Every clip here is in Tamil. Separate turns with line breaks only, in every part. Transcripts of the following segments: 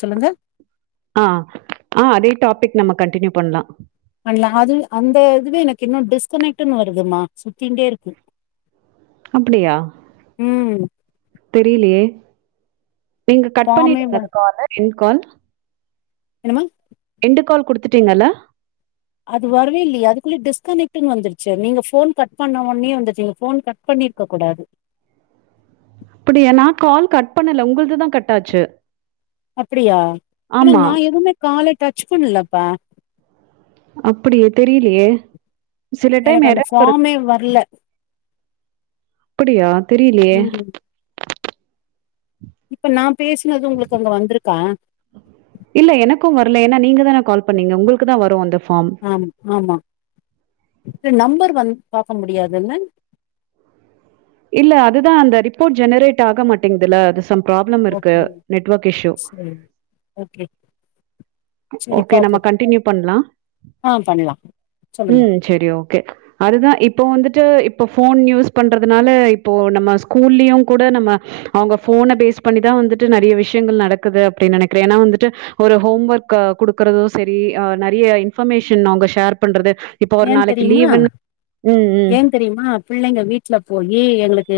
சொல்லுங்க
ஆ ஆ அதே டாபிக் நம்ப கண்டினியூ பண்லா
பண்ல்லா அது அந்த இதுவே எனக்கு இன்னோ டிஸ்கனெக்டன்னு வருதுமா சுத்தின்டே இருக்கு
அப்டியா
ம்
தெரியலயே நீங்க கட்
ஃபார்மே
பண்ணிடுங்க
வ
கால காலர் இன்கால்
என்ம்மா
எண்டு கால் குடுத்துட்டீங்கல்ல
அது வரவே இல்லயே அதுக்குள்ளே டிஸ்கனெக்ட் வந்துருச்சி நீங்க போன் கட் பண்ண உடனே வந்துருச்சிங்க போன் பன் பண்ணிருக்க கூடாது
அப்டிய நான் கால் கட் பண்ணல உங்கள்துதா கட் ஆச்சு
அப்டியா ஆனா
ஆமா.
நா எதுவுமே காலே டச் பண்ணலப்பா
அப்டியே தெரியலயே சில டைம்
எனக்கு அந்த
எறர்
ஃபார்மே வரல
அப்டியா தெரியலயே
ம் இப்ப நா பேசினது உங்களுக்கு அங்க வந்துருக்கா
இல்ல எனக்கும் வரல ஏன்னா நீங்க தானே கால் பண்ணீங்க உங்களுக்கு தான் வரும் அந்த ஃபார்ம்
ஆ ஆமா இ நம்பர் வந்து பாக்க முடியாது என்ன
இல்ல அதுதான் அந்த ரிப்போர்ட் ஜெனரேட் ஆக மாட்டேங்குதுல அது ப்ராப்ளம் இருக்கு
ஓகே
நெட்ஒர்க் இஷ்யூ
சரி ஓகே சரி
ஓகே நம்ம
பார்ப்போம்
கண்டினியூ பண்லா
ஆ பண்ணலாம் சொல்லுங்க
ம் செரி ஓகே அதுதான் இப்ப வந்துட்டு இப்ப போன் யூஸ் பண்றது அதனால இப்போ நம்ம ஸ்கூல்லயும் கூட நம்ம அவங்க ஃபோன பேஸ் பண்ணிதான் வந்துட்டு நெறைய விஷயங்கள் நடக்குது அப்டின்னு நெனைக்கிறேன் ஏனா வந்துட்டு ஒரு ஹோம் ஒர்க் குடுக்குறதும் செரி ஆஹ் நிறைய இன்பர்மேஷன் அவங்க ஷேர் பண்றது இப்போ ஒரு நாளைக்கு லீவு்ன்னு ம் ம்
தெரிமா பிள்ளைங்க வீட்டுல போயி எங்களுக்கு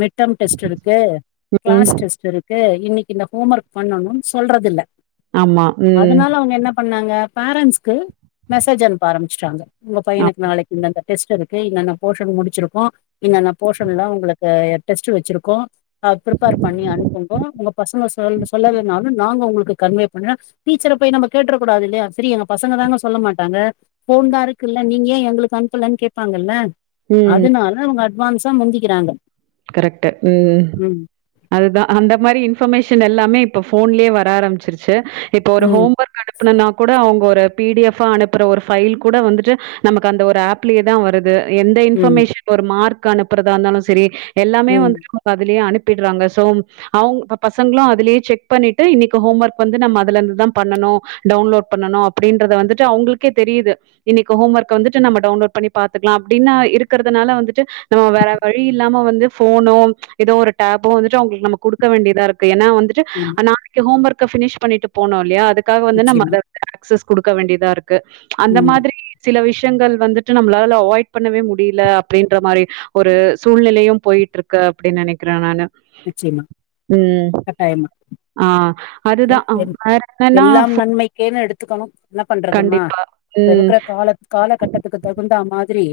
மிட் டம் டெஸ்ட் இருக்கு
ம்.
கிளாஸ் டெஸ்ட் இருக்கு இன்னைக்கு இந்த ஹோம் ஒர்க் பண்ணணும்னு சொல்றது இல்ல
ஆமா. ம்.
அதனால அவங்க என்ன பண்ணாங்க பேரன்ட்ஸ்க்கு மெசேஜ் அனுப்ப ஆரம்ச்சுட்ங்க உங்க
ஆ.
பையனுக்கு நாளைக்கு இந்த அந்த டெஸ்ட் இருக்கு இன்னன்ன போர்ஷன் முடிச்சுருக்கோம் இன்னென்ன போர்ஷன் எல்லாம் உங்களுக்கு டெஸ்ட்ட் வச்சுருக்கோ அஹ் ப்ரிப்பேர் பண்ணி அனுப்புங்க உங்க பசங்க சொ சொல்லனாலு நாங்க உங்களுக்கு கன்வே பண்ண டீச்சர போய் நம்ம கேட்டுறக் கூடாது இல்லயா சரிாங்க பசங்க தாங்க சொல்ல மாட்டாங்க போன தா இருக்கு இருகுல்ல நீங்க ஏ எங்களுக்கு அனுப்பலனு கேப்பாங்கல்ல
ம்.
அதனால அவங்க அட்வான்ஸா முந்திக்கறாங்க
கரெக்ட்டு ம் அதுதா அந்த மாரி இன்பர்மேஷன் எல்லாமே இப்ப போன்லேயே வர ஆரம்பிச்சிருச்சு இப்ப ஒரு
ம்,
ஹோம் ஒர்க் அனுப்புனும்னா கூட அவங்க ஒரு பிடிஎஃப் ஆ அனுப்பற ஒரு ஃபைல் கூட வந்துட்டு நமக்கு அந்த ஒரு ஆப்லயே தா வருது எந்த
ம்,
இன்ஃபர்மேஷன் ஒரு மார்க் அனுப்பறதா இருந்தாலும் சரி எல்லாமே
ம்,
வந்துட்டு அதுலயே அனுப்பிட்றாங்க சோ அவங்க பசங்களும் அதுலயே செக் பண்ணிட்டு இன்னைக்கு ஹோம் ஒர்க் வந்து நம்ம அதுலந்துதா பண்ணனும் டவுன்லோட் பண்ணணும் அப்டின்றத வந்துட்டு அவங்களுக்கே தெரியுது இன்னைக்கு ஹோம் ஒர்க்க வந்துட்டு நம்ம டவுன்லோட் பண்ணி பாத்துக்கலாம் அப்டின்னு இருக்கறதுனால வந்துட்டு நம்ம வேற வழி இல்லாம வந்து போனும் ஏதோ ஒரு டேபோ வந்துட்டு அவங்களுக்கு நம்ம குடுக்க வேண்டியதா இருக்கு ஏன்னா வந்துட்டு
ம்
நாளைக்கு ஹோம் ஒர்க்க ஃபினிஷ் பண்ணிட்டு போனோம் இல்லயா அதுக்காக வந்து நம்ம
நிச்சயமா.
அத வந்து ஆக்சஸ் குடுக்க வேண்டிதா இருக்கு அந்த
ம்.
மாரி சில விஷயங்கள் வந்துட்டு நம்மளால அவாய்ட் பண்ணவே முடில அப்டின்ற மாரி ஒரு சூழ்நிலயும் போயிட் டுருக்கு அப்டின்னு நனைக்கறேன் நானு
நிச்சயமா.
ம்
கட்டாயமா.
ஆ அதுதான் வேற என்ன்னா
கேு எடுத்துக்கணு என்ன பண்றதுமா இப்ப
ம்,
இருக்கற காலத் காலகட்டத்துக்கு தகுந்த மாதிரி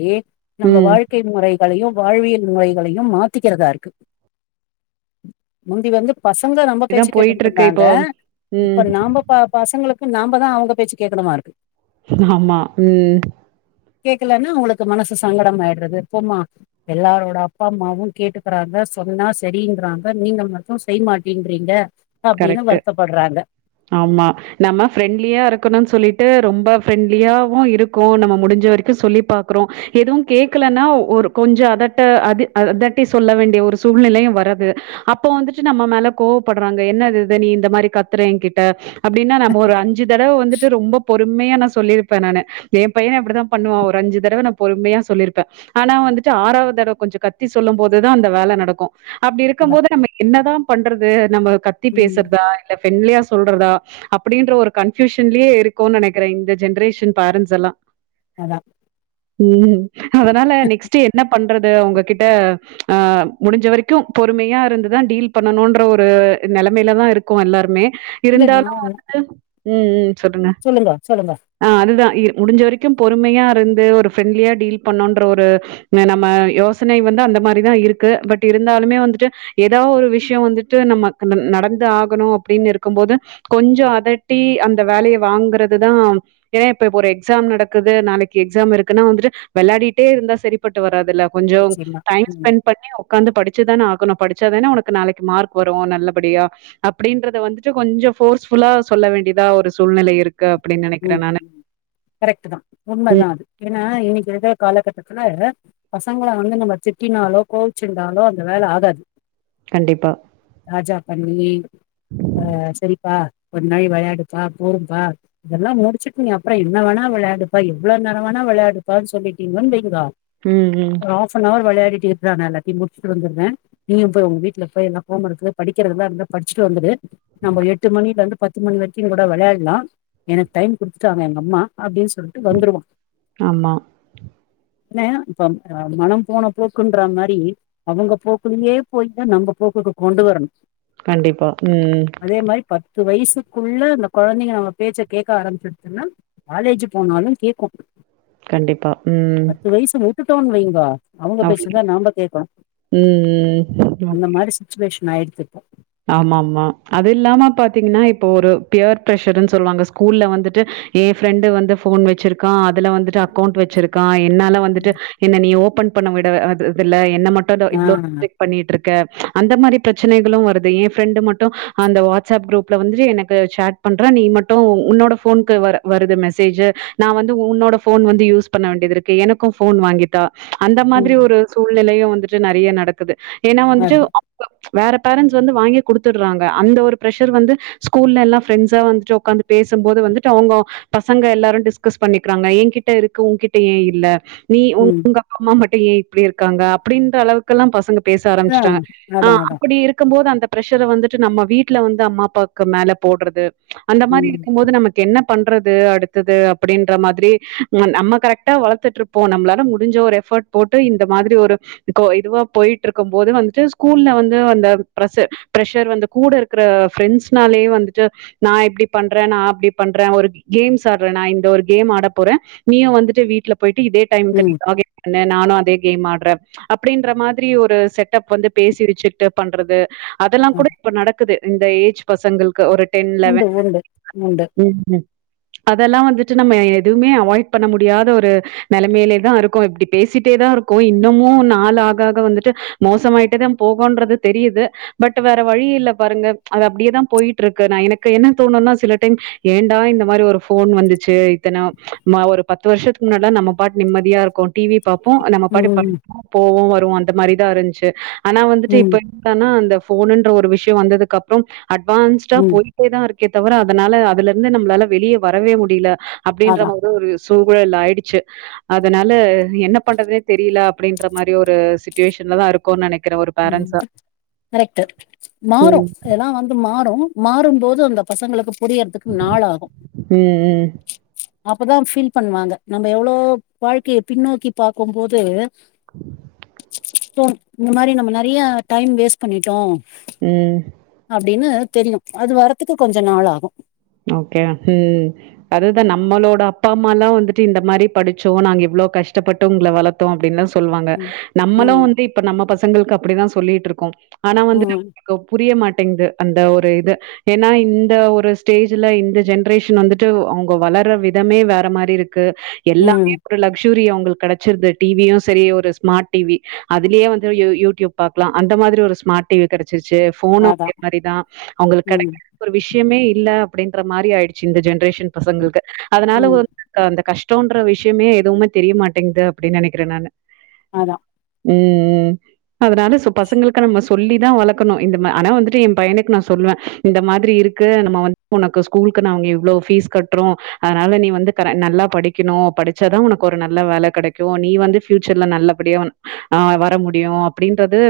நம்ம
ம்.
வாழ் க்கை முறைகளையும் வாழ்வியல் முறைகளையும் மாத்திக்கறதா இருக்கு முந்தி வந்து பசங்க நம்ப பேச்சு
இதான்
கேட்டுட்டு
போயிட்டுருக்கு
இருந்தாங்க
இப்போ. ம்.
இப்ப நாம பசங்களுக்கு நாமதான் அவங்க பேச்சு கேக்கணுமா இருக்கு
ஆமா ம்
கேக்கலன்னா அங்களுக்கு மனசு சங்கடம் ஆயிட்றது போமா எல்லாரோட அப்பா அம்மாவும் கேட்டுக்கறாங்க சொன்னா சரின்றாங்க நீங்க மட்டு செய்ய மாட்டன்றீங்க அப்டின்னு
கரெக்ட்.
வருத்தப்படுறாங்க
ஆமா நம்ம ஃப்ரெண்ட்லியா இருக்கணும்னு சொல்லிட்டு ரொம்ப ஃப்ரெண்ட்லியாவும் இருக்கோ நம்ம முடிஞ்ச வரைக்கு சொல்லி பாக்கறோம் எதுவு கேக்கலன்னா ஒரு கொஞ்ச அதட்ட அது அதட்டி சொல்ல வேண்டிய ஒரு சூழ்நெலயும் வரது அப்போ வந்துட்டு நம்ம மேல கோவப்படுறாங்க என்ன இது நீ இந்த மாதிரி கத்துற என்கிட்ட அப்டின்னா நம்ம ஒரு அஞ்சு தடவ வந்துட்டு ரொம்ப பொறுமையா நா சொல்லியிருப்பேன் நானு எ பையனு இப்டிதா பண்ணுவான் ஒரு அஞ்சு தடவ நா பொறுமையா சொல்லிருப்பே ஆனா வந்துட்டு ஆறாவது தடவ கொஞ்ச கத்தி சொல்லும் போதுதா அந்த வேல நடக்கு அப்டி இருக்கும்
அதான்
போது நம்ம என்னதா பண்றது நம்ம கத்தி
ம்
பேசறதா இல்ல ஃப்ரெண்ட்லியா சொல்றதா அப்டின்ற ஒரு கன்பியூஷன்லயே இருக்கோனு நனைக்கறேன் இந்த ஜென்ரேஷன் பேரண்ட்ஸ் எல்லாம்
அதான்
ம் அதனால நெக்ஸ்ட் என்ன பண்றது உங்ககிட்ட ஆ முடிஞ்ச வரைக்கும் பொறுமையா இருந்து தான் டீல் பண்ணணும்ன்ற ஒரு நிலைமையில தான் இருக்கோ எல்லாருமே
இல்ல
இருந்தாலும்
நான்
வந்துட்டு ம் ம் சொல்லுங்க
சொல்லுங்க சொல்லுங்க
ஆ அதுதான் முடிஞ்ச வரைக்கும் பொறுமையா இருந்து ஒரு ஃப்ரெண்ட்லியா டீல் பண்ணுன்ற ஒரு இங்க நம்ம யோசனை வந்து அந்த மாரிதான் இருக்கு பட் இருந்தாலுமே வந்துட்டு ஏதா ஒரு விஷயம் வந்துட்டு நம்ம நடந்து ஆகணும் அப்டின்னு இருக்கும்போது கொஞ்சம் அதட்டி அந்த வேலையை வாங்குறதுதான் ஏனா இப்ப ஒரு எக்ஸாம் நடக்குது நாளைக்கு எக்ஸாம் இருக்குன்னா வந்துட்டு விளையாடிட்டே இருந்தா செரிப்பட்டு வராது இல்ல கொஞ்சம்
நிச்சயமா
டைம்
ம்
ஸ்பெண்ட் பண்ணி உட்காந்து படிச்சுதானே ஆகணும் படிச்சாத தானே உனக்கு நாளைக்கு மார்க் வரும் நல்ல படியா அப்டின்றத வந்துட்டு கொஞ்சோ போர்ஸ்புல்லா சொல்ல வேண்டியதா ஒரு சூழ்நிலை இருக் க்கு அப்டின்னு
ம்
நெனைக்கிறேன் நானு.
கரெக்ட் தான் உண்மதா
ம்
அது ஏன்னா இன்னைக்கு இருக்க காலகட்டத்துல பசங்கள வந்து நம்ம திட்டினாலோ கோவிச்சந்தாலோ அந்த வேல ஆகாது
கண்டிப்பா
தாஜா பண்ணி ஆ சரிப்பா ஒரு கொஞ்ச நாழி விளையாடுப்பா போதும்பா இதெல்லாம் முடிச்சுட்ட நீங்க அப்பறம் என்ன வேணா விளையாடுப்பா எவ்ளோ நேரோ வேணா விளையாடுப்பா சொல்லிட்டீங்கோ வைங்கோ
ம் ம்
கொஞ்ச நேரம் விளையாடிட்டு இருடா நா எல்லாத்தையும் முடிச்சுட்டு வந்துற நீயும் போய் உங்க வீட்ல போய் எல்லாம் ஹோம்ஒர்க்கு படிக்கிறதெல்லாம் இருந்த படிச்சுட்டு வந்துரு நம்ம எட்டு மணில இருந்து பத்து மணி வரைக்கும் கூட விளையாடலாம் எனக்கு டைம் குடுத்துட்டாங்க எங்க அம்மா அப்டின்னு சொல்லிட்டு வந்துருவான்
ஆமா
என்ன இப்ப மனம் போன போக்குன்ற மாதிரி அவங்க போக்குலயே போய்தான் நம்ம போக்குக்கு கொண்டு வரணும்
கண்டிப்பா ம்
அதே மாரி பத்து வயசுக்குள்ள அந்த குழந்தைங்க நம்ம பேச்ச கேட்க ஆரம்பிச்சிருதுன்னா காலேஜ் போனாலும் கேட்கும்
கண்டிப்பா. ம்.
பத்து வயசு உட்டுடோன் வைங்க அவங்க
அவ்
பேச்ச தான் நாம கேக்கனும்
ம்.
அந்த மாரி சுச்சுவேஷன் ஆயிடுச்சி இப்போ
ஆமா ஆமா அது இல்லாம பாத்தீங்கன்னா இப்போ ஒரு பியர் பிர்ஷர்ன்னு சொல்லுவாங்க ஸ்கூல்ல வந்துட்டு என் ஃப்ரெண்டு வந்து போன் வச்சிருக்கான் அதுல வந்துட்டு அக்கௌண்ட் வச்சிருக்கான் என்னால வந்துட்டு
ம்.
என்ன நீ ஓபன் பண்ண விட இதுல என்ன மட்டும்
ஆ
இவ்ளோ பண்ணிட்ருக்க அந்த மாரி பிரச்சனைகளும் வருது என் ஃப்ரெண்டு் மட்டும் அந்த வாட்ஸ் அப் குரூப்ல வந்து எனக்கு சேட் பண்ற நீ மட்டும் உன்னோட போனுக்கு வர வருது மெசேஜ் நான் வந்து உன்னோட போன் வந்து யூஸ் பண்ண வேண்டியது இருக்கு எனக்கும் போன் வாங்கி அந்த மாதிரி
ம்
ஒரு சூழ்நிலையும் வந்துட்டு நிறைய நடக்குது ஏன்னா வந்துட்டு
வருது
அ வேற பேரண்ட்ஸ் வந்து வாங்கி குடுத்துடுறாங்க அந்த ஒரு பிர்ரஷர் வந்து ஸ்கூல்ல எல்லாம் ஃப்ரெண்ட்ஸா வந்துட்டு உக்காந்து பேசும்போது வந்துட்டு அவுங்க பசங்க எல்லாரும் டிஸ்கஸ் பண்ணிக்கிறாங்க என்கிட்ட இருக்கு உங்க்கிட்ட ஏன் இல்ல நீ உ
ம்
உங்க அப்பா அம்மா மட்டும் ஏன் இப்டி இருக்காங்க அப்டின்ற அளவுக்குல்லாம் பசங்க பேச
ஆ
ஆரம்பிச்சிட்டாங்க ஆ
அதா அதா
அப்டி இருக் இருக்கும் போது அந்த பிரஷர் வந்துட்டு நம்ம வீட்ல வந்து அம்மா அப்பாவுக்கு மேல போடுறது அந்த மாரி
ம்
இருக்கும்போது நம்ம என்ன பண்றது அடுத்தது அப்டின்ற மாதிரி ம்ம நம்ம கரெக்டா வளத்துட்டு இரு ப்போ நம்மளால முடிஞ்ச ஒரு எஃபோட் போட்டு இந்த மாதிரி ஒரு [unintelligible] இதுவா போய்ட்டு இருக்கு போது வந்துட்டு ஸ்கூல்ல வந்து வந்த ப்ரஷு ப்ரஷர் வந்து கூட இருக்குற ஃப்ரெண்ட்ஸ்னாலயே வந்துட்டு நா எப்டி பண்றே நா அப்டி பண்றே ஒரு கேம்ஸ்ஸு ஆடுறே நா இந்த ஒரு கேம் ஆட போறே நீயு வந்துட்டு வீட்ல போய்ட்டு இதே டைம்க்கு நீ
ம்
லாகின் நானு அதே கேம் ஆடுறே அப்டின்ற மாதிரி ஒரு செட்டப் வந்து பேசி வச்சுகிட்டு பண்றது அதெல்லா கூட
அதா
இப்ப நடக்குது இந்த ஏஜ் பசங்களுக்கு ஒரு டென்
உண்டு
லெவன்
உண்டு உண்டு
[inaudible] ம் அதெல்லா வந்துட்டு நம்ம எதுவுமே அவாய்ட் பண்ண முடியாத ஒரு நெலமையிலே தா இருக்கோ இப்டி பேசிட்டே தா இருக்கோ இன்னமு நாள் ஆக ஆக வந்துட்டு மோசமாயிட்டே தா போகுன்றது தெரியுது பட் வேற வழி இல்ல பாருங்க அது அப்டியேதா போய்ட்டு இருக்கு நா எனக்கு என்ன தோணுனா சில டைம் ஏண்டா இந்த மாதிரி ஒரு ஃபோன் வந்துச்சு இத்தன மா ஒரு பத்து வருஷத்துக்கு முன்னல்லா நம்ம பாட்டு நிம்மதியா இருக்கோ டி வி பாப்போ நம்ம பாட்டுக்கு
ம்
படிப்போ போவோ வருவோ அந்த மாரிதா இருந்துச்சு ஆனா வந்துட்டு
ம்
இப்ப எ ன்னா அந்த ஃபோனுன்ற ஒரு விஷ்ய வந்ததுக்கு அப்பறோ அட்வான்ஸ்டா
ம்
போயி தா இருக்கே தவிர அதனால அதுல இருந்து நம்பளால வெளிய வரவே முடியில அப்டின்ற
அதா
மாதிரி ஒரு சூழல் ஆயிடுச்சு அதனால என்ன பண்றதுனே தெரியில அப்டின்ற மாரி ஒரு சிட்டுவேஷன்லதா இருக் கோனு நெனைக்கிறே ஒரு
ம்
பேரண்ட்ஸா
கரெக்ட்டு மாறு
ம்.
எல்லா வந்து மாறு மாறுபோது அந்த பசங்களுக்கு புரியறதுக்கு நாள் ஆகு
ம், ம்,
அப்பதா ஃபீல் பண்ணுவாங்க நம்ம எவ்ளோ வாழ்க்கைய பின்னோக்கி பாக்கு போது இந்த மாரி நம்ம நெறயா டைம் வேஸ்ட் பண்ணிட்டோ
ம்
அப்டின்னு தெரியு அது வர்றதுக்கு கொஞ்ச நாள் ஆகு
ஓகே ம் அதுதா நம்மளோட அப்பா அம்மாலா வந்துட்டு இந்த மாரி படிச்சோ நாங்க இவ்ளோ கஷ்டப்பட்டு உங்கள வளத் தோ அப்டின்ல சொல்வாங்க
ம்
நம்மளு
ம்
வந்து இப்ப நம்ம பசங்களுக்கு அப்டிதா சொல்லிட்டு இருக்கோ ஆனா வந்து [inaudible]
ம்
ளுக்கு புரிய மாட்டேங்குது அந்த ஒரு இது ஏன்னா இந்த ஒரு ஸ்டேஜ்ல இந்த ஜென்ரேஷன் வந்துட்டு அவுங்க வளர்ற விதமே வேற மாரி இருக்கு
ம்
எல்லாமே ஒரு லக்சுரி அவுங்களுக்கு கடைச்சிருது டி வி யு சரி ஒரு ஸ்மார்ட் டி வி அதுலயே வந்து யூ யூடியூப் பாக்கலா அந்த மாதிரி ஒரு ஸ்மார்ட் டி வி கெடச்சிருச்சு ஃபோனு
அதா
அதே மாரி தா அவுங்களுக்கு
ம்
கெடைக்காத ஒரு விஷ்யமே இல்ல அப்டின்ற மாரி ஆயிடுச்சு இந்த ஜென்ரேஷன் பசங்களுக்கு அதனால
ம்
ஒரு [unintelligible] அந்த கஷ்டம்ன்ற விஷ்யமே எதுவுமே தெரியமாட்டேங்குது அப்டின்னு நெனைக்கிறே நானு
அதா
ம் ம் அதனால சோ பசங்களுக் கு நம்ம சொல்லி தா வளக்கணு இந்தமா ஆனா வந்துட்டு எ பையனுக்கு நா சொல்வ இந்த மாதிரி இருக்கு நம்ம வந் உனக்கு ஸ்கூலுக்கு நாங்க இவ்ளோ ஃபீஸ் கட்றோ அதனால நீ [inaudible] வந்து நல்லா படிக்கணு படிச்சாதா உனக்கு ஒரு நல்ல வேல கெடைக்கு நீ வந்து ஃபியூச்சர்ல நல்ல படியா ஒன் ஆ வர முடியு அப்டின்றது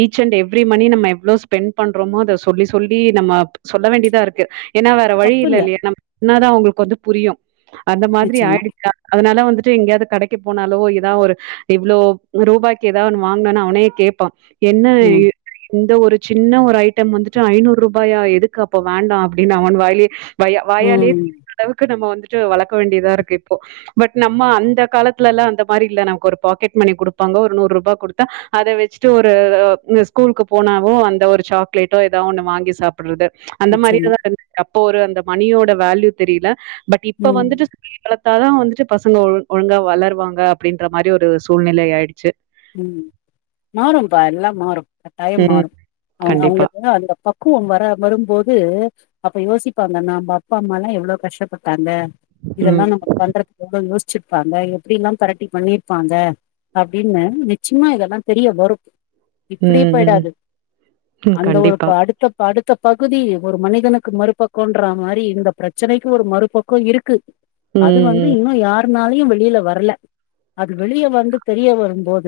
ஈச் அண்ட் எவ்ரி மணி நம்ம எவ்ளோ ஸ்பெண்ட் பண்றோமோ அத சொல்லி சொல்லி நம்ம சொல்ல வேண்டியதா இருக்கு ஏனா வேற வழி இல்ல
தப்பில்ல
இல்லியா நம்ம சொன்னா தா அவுங்களுக்கு வந்து புரியு அந்த மாதிரி
நிச்சயமா
ஆய்டுச்சா அதனால வந்துட்டு எங்கேயாது கடைக்கு போனாலோ எதா ஒரு இவ்ளோ ரூபாய்க்கு ஏதாவ் ஒன்னு வாங்குனான்னா அவனே கேப்பா என்ன
ம்
இந்த ஒரு சின்ன ஒரு ஐட்டம் வந்துட்டு ஐநூரூபாயா எதுக்கு அப்ப வேண்டா அப்டின்னு அப்டின்னு அவன் வாய்லே வ வாயாலே
ம்
அளவுக்கு நம்ம வந்துட்டு வளக்க வேண்டியதா இருக்கு இப்போ பட் நம்ம அந்த காலத்துல எல்லா அந்த மாரி இல்ல நமக்கு ஒரு பாக்கெட் மணி கொடுப்பாங்க ஒரு நூரூபா கொடுத்தா அத வச்சுட்டு ஒரு ஸ்கூலுக்கு போனாவு அந்த ஒரு சாக்லேட்டோ ஏதா ஒண்ணு வாங்கி சாப்பிட்றது அந்த
நிச்சயமா
மாரியதா இருந்துச்சு அப்போ ஒரு அந்த மணியோட வேல்யூ தெரியல பட் இப்ப
ம்
வந்துட்டு வளத்தாதா வந்துட்டு பசங்க ஒ ஒழுங்கா வளர்வாங்க அப்டின்ற மாரி ஒரு சூழ்நிலை ஆயிடுச்சு
ம் மாறும்பா எல்லா மாறு கட்டாயம்
ம்
மாறு அவ
கண்டிப்பா
அவங்களுக்கு அந்த பக் பக்குவம் வர வரும்போது அப்ப யோசிப்பாங்க நா நம் அப்பா அம்மாலா எவ்ளோ கஷ்டப்பட்டாங்க இதெல்லா
ம்
நம்ம பண்றதுக்கு எவ்ளோ யோசிச்சிருப்பாங்க எப்டிலா தெரட்டி பண்ணிருப்பாங்க அப்டின்னு நிச்சயமா இதெல்லா தெரிய வரு இப்டி
ம் ம்
போய்டாது
ம்
அந்த ஒரு
கண்டிப்பா
அடுத்த இப்ப அடுத்த பகுதி ஒரு மனிதனுக்கு மறுபக்கன்ற மாரி இந்த பிரச்சனைக்கு ஒரு மறுபக்கோ இருக்கு அது
ம்
வந்து
ம்
இன்னு யாருனாலயு வெளியில வர்ல அது வெளிய வந்து தெரிய வரும்போது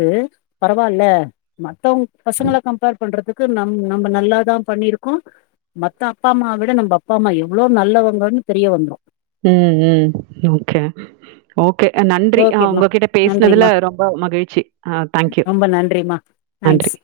பரவால்ல மத்தவங்க பசங்கள கம்பேர் பண்றதுக்கு நம் நம்ம நல்லாதா பண்ணிருக்கோ மத்த அப்பா அம்மாவ விட நம்ம அப்பா அம்மா எவ்ளோ நல்லவங்கன்னு தெரிய வந்துரு
ம் ம் ஓகே ஓகே நன்றி
ஓகேம்மா
உங்ககிட்ட பேசனதுல
நன்றிம்மா
ரொம்ப மகிழ்ச்சி அ தேங்க்யூ
ஏமா
நன்றி
தேங்க்ஸ்